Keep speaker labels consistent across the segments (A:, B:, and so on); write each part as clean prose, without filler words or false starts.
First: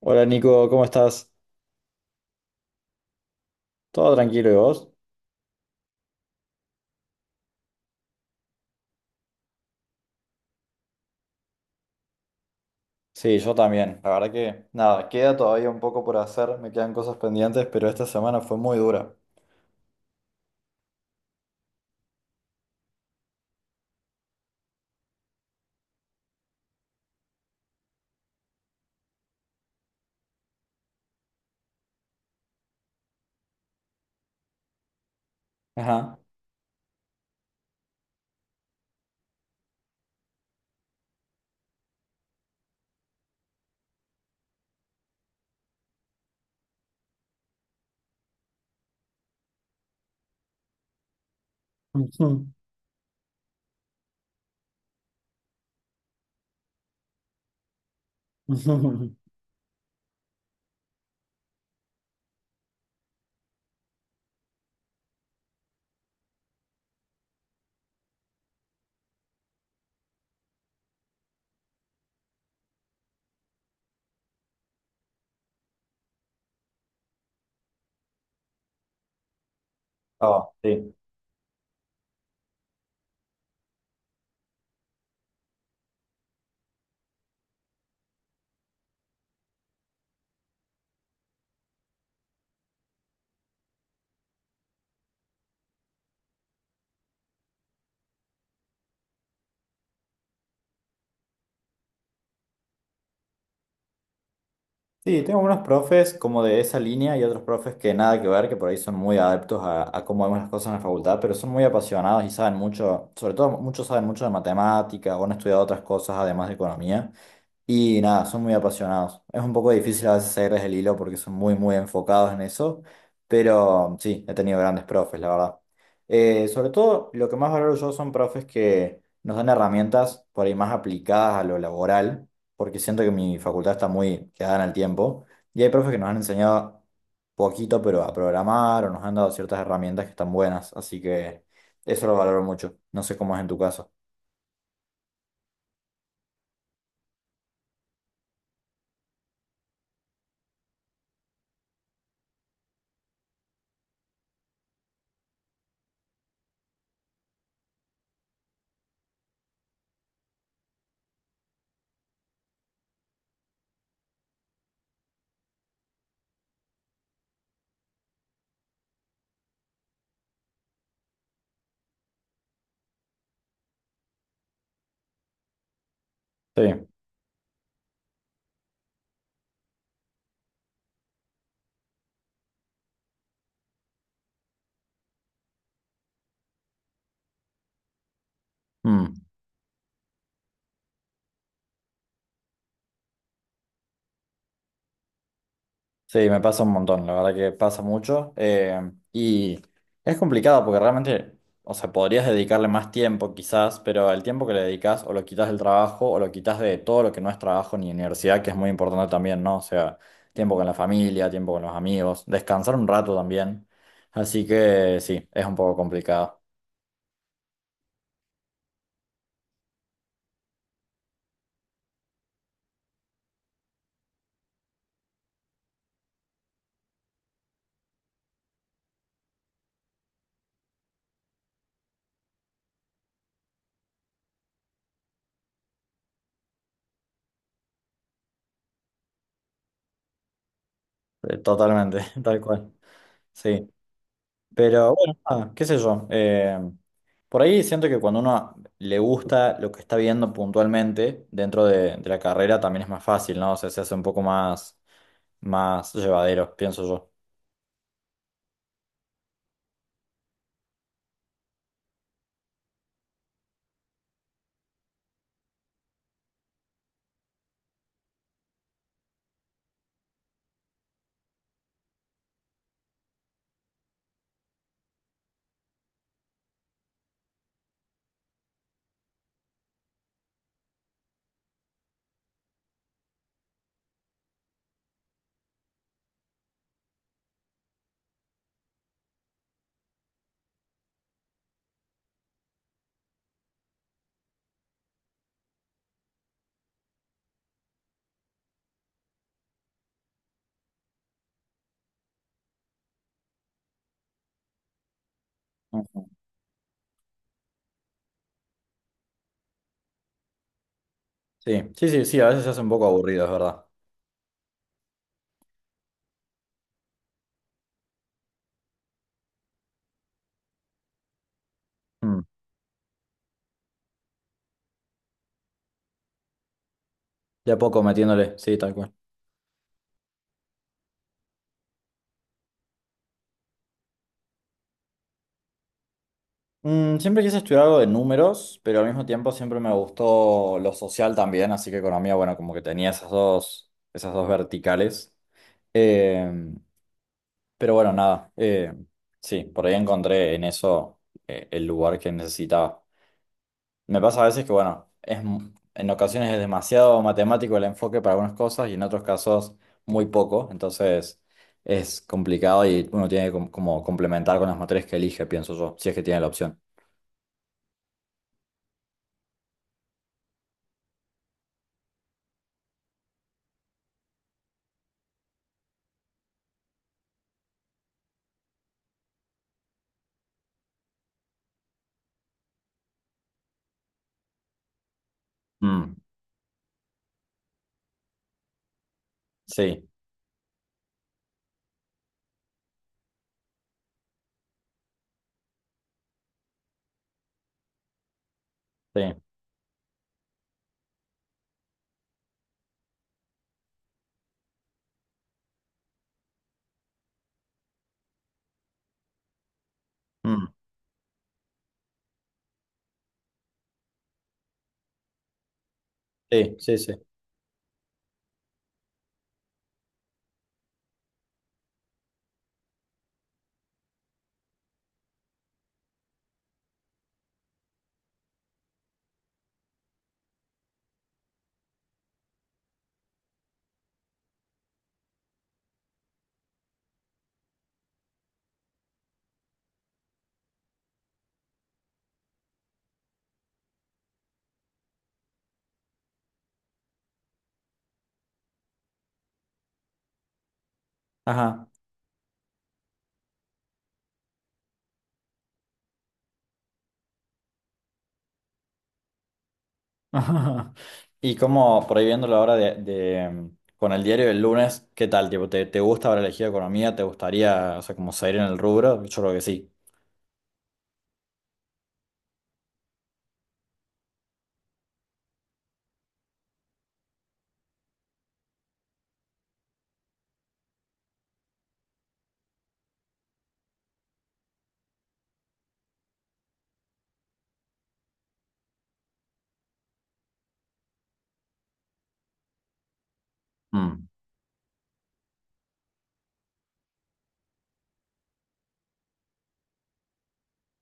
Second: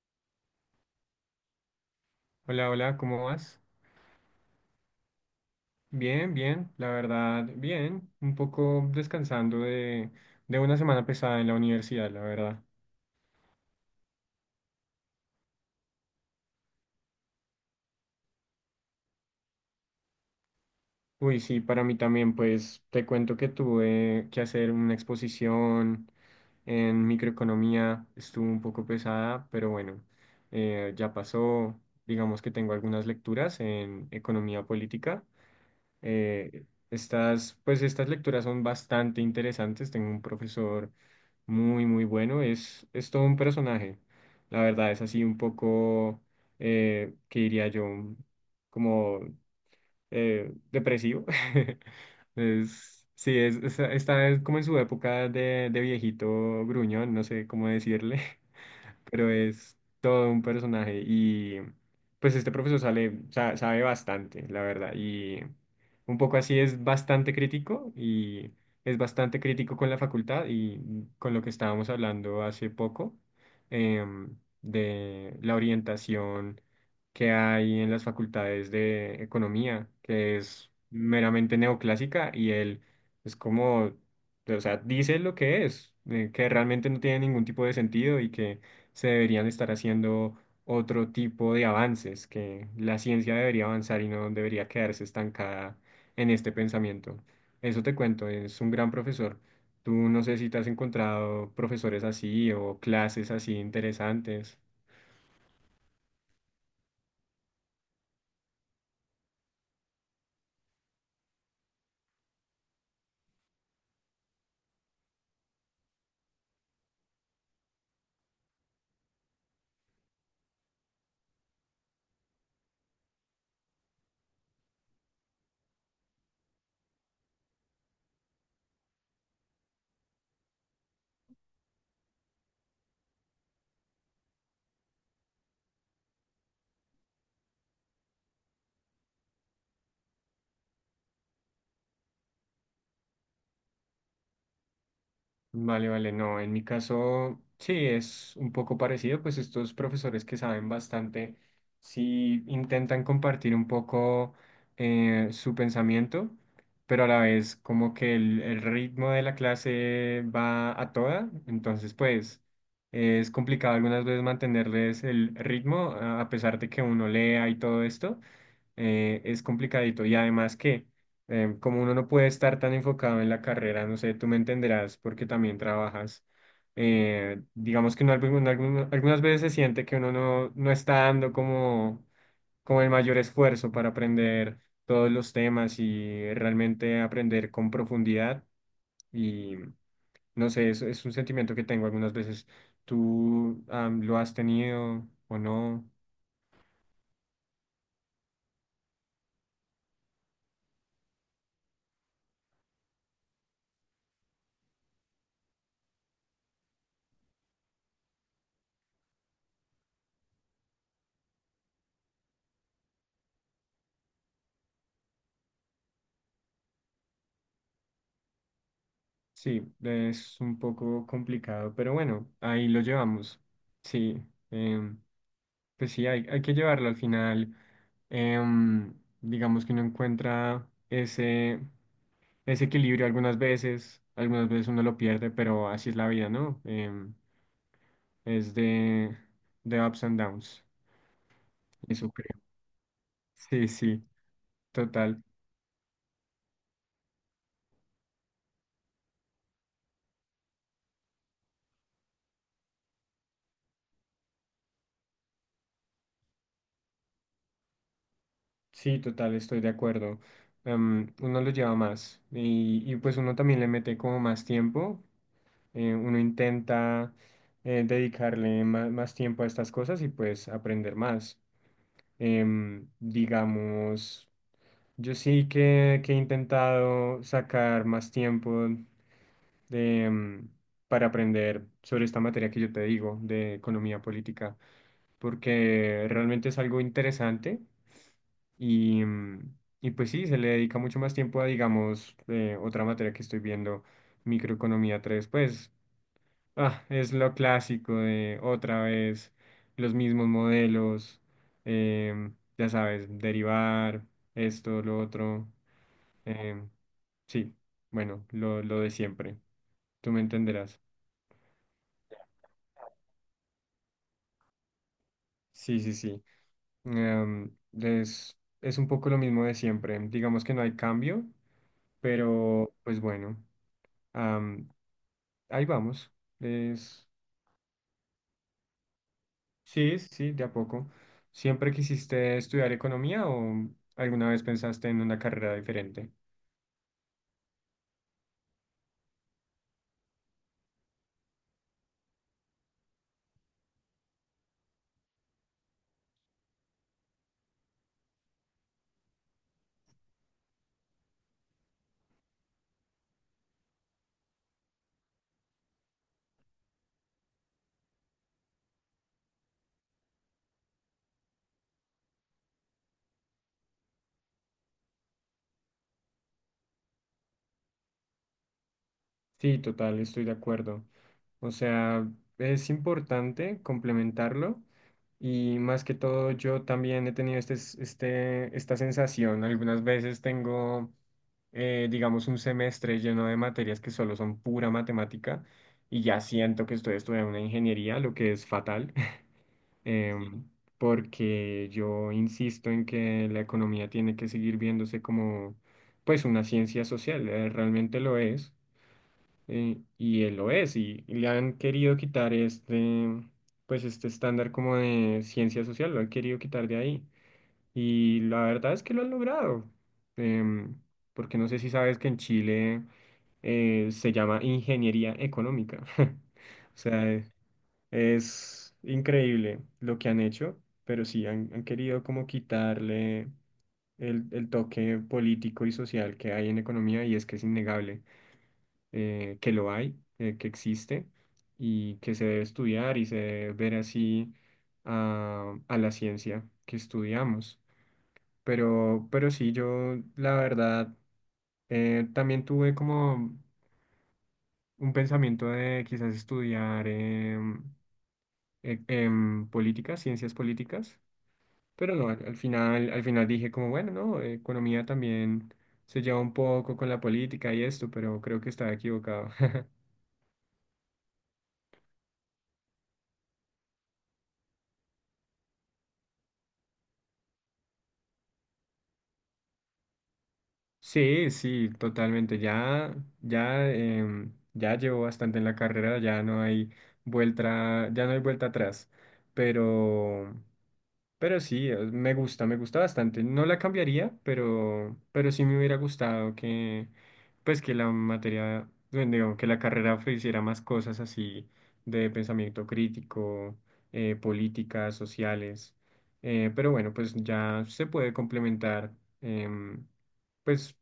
A: Hola Nico, ¿cómo estás?
B: Hola, hola, ¿cómo vas?
A: ¿Todo tranquilo y vos?
B: Bien, bien, la verdad, bien. Un poco descansando de una semana pesada en la universidad, la verdad.
A: Sí, yo también. La verdad que nada, queda todavía un poco por hacer, me quedan cosas pendientes, pero esta semana fue muy dura.
B: Uy, sí, para mí también, pues te cuento que tuve que hacer una exposición en microeconomía. Estuvo un poco pesada, pero bueno, ya pasó. Digamos que tengo algunas lecturas en economía política.
A: Ajá.
B: Estas lecturas son bastante interesantes. Tengo un profesor muy, muy bueno. Es todo un personaje. La verdad es así un poco, que diría yo, como depresivo. Es, sí, está como en su época de viejito gruñón, no sé cómo decirle,
A: Ujú, ujú.
B: pero es todo un personaje. Y pues este profesor sabe bastante, la verdad, y un poco así, es bastante crítico. Y es bastante crítico con la facultad y con lo que estábamos hablando hace poco, em, de la orientación que hay en las facultades de economía, que
A: Ah,
B: es
A: sí.
B: meramente neoclásica. Y él es como, o sea, dice lo que es, que realmente no tiene ningún tipo de sentido y que se deberían estar haciendo otro tipo de avances, que la ciencia debería avanzar y no debería quedarse estancada en este pensamiento. Eso te cuento, es un gran profesor. Tú no sé si te has encontrado profesores así o clases así interesantes.
A: Sí, tengo unos profes como de esa línea y otros profes que nada que ver, que por ahí son muy adeptos a cómo vemos las cosas en la facultad, pero son muy apasionados y saben mucho, sobre todo muchos saben mucho de matemáticas o han estudiado otras cosas además de economía. Y nada, son muy apasionados. Es un poco difícil a veces seguirles el hilo porque son muy, muy enfocados en eso, pero sí, he tenido grandes profes, la verdad. Sobre todo, lo que más valoro yo son profes que nos dan herramientas por ahí más aplicadas a lo laboral, porque siento que mi facultad está muy quedada en el tiempo, y hay profes que nos han enseñado poquito, pero a programar o nos han dado ciertas herramientas que están buenas, así que eso lo valoro mucho. No sé cómo es en tu caso.
B: Vale, vale, no, en mi caso sí es un poco parecido. Pues estos profesores que saben bastante sí intentan compartir un poco su pensamiento, pero a la vez como que el ritmo de la clase va a toda, entonces pues es complicado algunas veces mantenerles el ritmo, a pesar de que uno lea y todo esto, es complicadito. Y además que, como uno no puede estar tan enfocado en la carrera, no sé, tú me entenderás porque también trabajas.
A: Sí.
B: Digamos que uno algunas veces se siente que uno no, no está dando como, como el mayor esfuerzo para aprender todos los temas y realmente aprender con profundidad.
A: Mm.
B: Y no sé, es un sentimiento que tengo algunas veces. ¿Tú, lo has tenido o no?
A: Sí, me pasa un montón, la verdad que pasa mucho. Y es complicado porque realmente, o sea, podrías dedicarle más tiempo quizás, pero el tiempo que le dedicas o lo quitas del trabajo o lo quitas de todo lo que no es trabajo ni universidad, que es muy importante también, ¿no? O sea, tiempo con la familia, tiempo con los amigos, descansar un rato también. Así que sí, es un poco complicado.
B: Sí, es un poco complicado, pero bueno, ahí lo llevamos. Sí, em, pues sí, hay que llevarlo al final. em, digamos que uno encuentra ese, ese equilibrio algunas veces uno lo pierde, pero así es la vida, ¿no? Em, es de ups and downs,
A: Totalmente,
B: eso
A: tal
B: creo.
A: cual. Sí.
B: Sí, sí,
A: Pero bueno,
B: total.
A: nada, qué sé yo. Por ahí siento que cuando uno le gusta lo que está viendo puntualmente dentro de la carrera también es más fácil, ¿no? O sea, se hace un poco más, más llevadero, pienso yo.
B: Sí, total, estoy de acuerdo. Uno lo lleva más y pues uno también le mete como más tiempo. Uno intenta dedicarle más tiempo a estas cosas y pues aprender más. Em, digamos, yo sí que he intentado sacar más tiempo de, para aprender sobre esta materia que yo te digo, de economía política, porque realmente es algo interesante. Y, y pues sí, se le dedica mucho más tiempo a, digamos, otra materia que estoy viendo, microeconomía tres. Pues ah, es lo clásico de otra vez, los mismos modelos, ya sabes, derivar, esto, lo otro.
A: Ujú.
B: em, sí, bueno, lo de siempre. Tú me entenderás.
A: Sí, sí, sí, sí, a veces se hace un poco aburrido, es verdad.
B: Sí, sí, sí. Em, es un poco lo mismo de siempre. Digamos que no hay cambio,
A: Mm.
B: pero pues bueno, am, ahí vamos. Es.
A: De a poco metiéndole, sí, tal cual.
B: Sí, sí, sí, de a poco. ¿Siempre quisiste estudiar economía o alguna vez pensaste en una carrera diferente?
A: Mm, siempre quise estudiar algo de números, pero al mismo tiempo siempre me gustó lo social también, así que economía, bueno, como que tenía esas dos verticales. Eh, Pero bueno, nada, sí, por ahí encontré en eso el lugar que necesitaba. Me pasa a veces que, bueno, es, en ocasiones es demasiado matemático el enfoque para algunas cosas y en otros casos muy poco, entonces es complicado y uno tiene que como complementar con las materias que elige, pienso yo, si es que tiene la opción.
B: Sí, total, estoy de acuerdo. O sea, es importante complementarlo. Y más que todo yo también he tenido este, esta sensación. Algunas veces tengo, digamos, un semestre lleno de materias que solo son pura matemática
A: Mm,
B: y ya siento que estoy estudiando una ingeniería, lo que es fatal.
A: sí,
B: em, Porque yo insisto en que la economía tiene que seguir viéndose como pues una ciencia social, realmente lo es,
A: sí,
B: y él lo es. Y, y le han querido quitar este, pues este estándar como de ciencia social, lo han querido quitar de ahí, y la verdad es que lo han logrado,
A: mm,
B: em, porque no sé si sabes que en Chile se llama ingeniería económica.
A: sí,
B: O
A: sí, sí.
B: sea... es increíble lo que han hecho, pero sí han, han querido como quitarle el toque político y social que hay en economía. Y es que es innegable, que lo hay, que existe y que se debe estudiar y se debe ver así a la ciencia que estudiamos. Pero sí, yo la verdad también tuve como un pensamiento de quizás estudiar políticas, ciencias políticas.
A: Ajá.
B: Pero no, al, al final dije como, bueno, no, economía también se lleva un poco con la política y esto, pero creo que estaba equivocado.
A: Ajá. Y como por ahí viéndolo ahora mm, con el diario del lunes, ¿qué tal? Tipo, ¿te, te gusta haber elegido economía? ¿Te gustaría, o sea, como seguir en el rubro? Yo creo que sí.
B: Sí, sí, totalmente. Ya, ya, ya llevo bastante en la carrera, ya no hay vuelta, ya no hay vuelta atrás. Pero, Pero sí, me gusta bastante. No la cambiaría, pero sí me hubiera gustado que, pues que la materia, bueno, digo, que la carrera ofreciera más cosas así de pensamiento crítico,
A: Mm.
B: políticas, sociales. Pero bueno, pues ya se puede complementar. em, pues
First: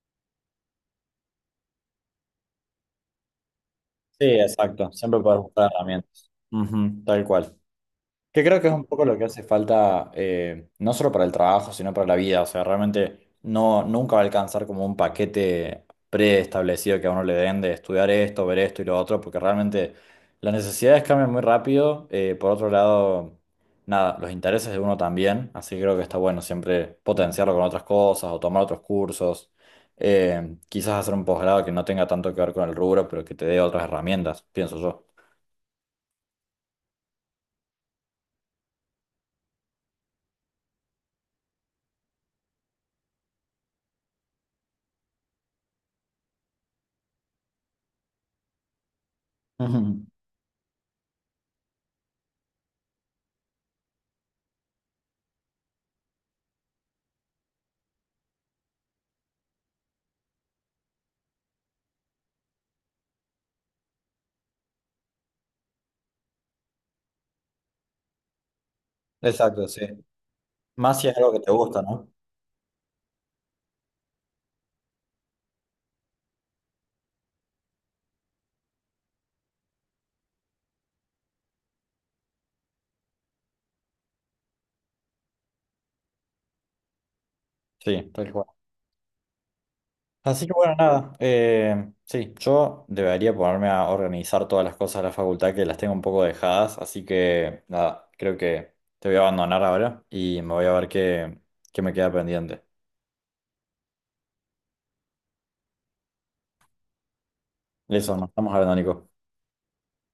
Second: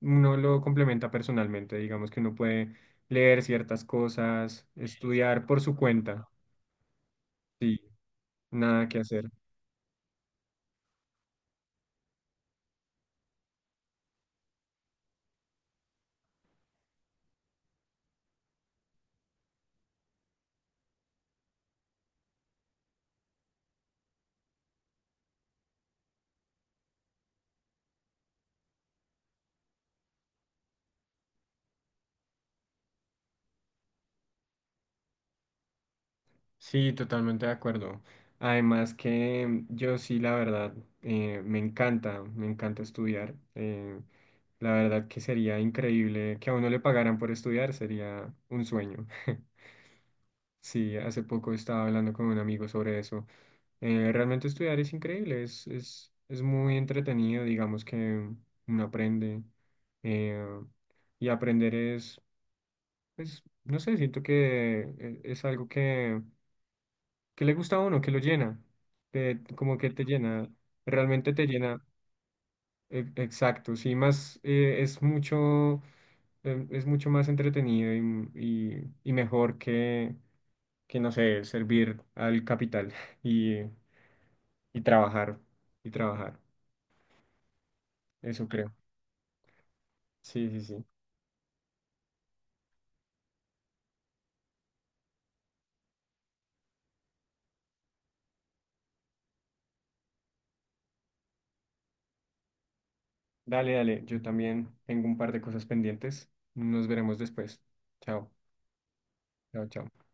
B: uno lo complementa personalmente, digamos que uno puede leer ciertas
A: Sí,
B: cosas,
A: exacto. Siempre puedes
B: estudiar por
A: buscar
B: su cuenta,
A: herramientas. Ujú, tal cual.
B: sí,
A: Que creo que es un
B: nada que
A: poco lo que
B: hacer.
A: hace falta, no solo para el trabajo, sino para la vida. O sea, realmente no, nunca va a alcanzar como un paquete preestablecido que a uno le den de estudiar esto, ver esto y lo otro, porque realmente las necesidades cambian muy rápido. Por otro lado, nada, los intereses de uno también. Así que creo que está bueno siempre potenciarlo con otras cosas o tomar otros cursos. Quizás hacer un posgrado que no tenga tanto que ver con el rubro, pero que te dé otras herramientas, pienso yo.
B: Sí, totalmente de acuerdo. Además que yo sí, la verdad, me encanta estudiar. La verdad que sería increíble que a uno le pagaran por estudiar, sería un sueño.
A: Ujú.
B: Sí, hace poco estaba hablando con un amigo sobre eso. Realmente estudiar es increíble, es muy entretenido, digamos que uno aprende. eh, y aprender es, pues, no sé, siento que es algo que... ¿Qué le gusta a uno? ¿Qué lo llena?
A: Exacto,
B: Como
A: sí.
B: que te llena,
A: Más si es algo
B: realmente
A: que
B: te
A: te gusta,
B: llena,
A: ¿no?
B: exacto, sí, más es mucho más entretenido y, y mejor que, no sé, servir al capital y, y trabajar, y trabajar,
A: Sí, tal cual.
B: eso creo.
A: Así
B: Sí,
A: que
B: sí,
A: bueno,
B: sí.
A: nada. Sí, yo debería ponerme a organizar todas las cosas de la facultad que las tengo un poco dejadas. Así que nada, creo que te voy a abandonar ahora y me voy a ver qué, qué me queda pendiente.
B: Dale, dale, yo también tengo un par de cosas pendientes. Nos veremos después.
A: Eso, nos
B: Chao,
A: estamos hablando, Nico.
B: chao, chao.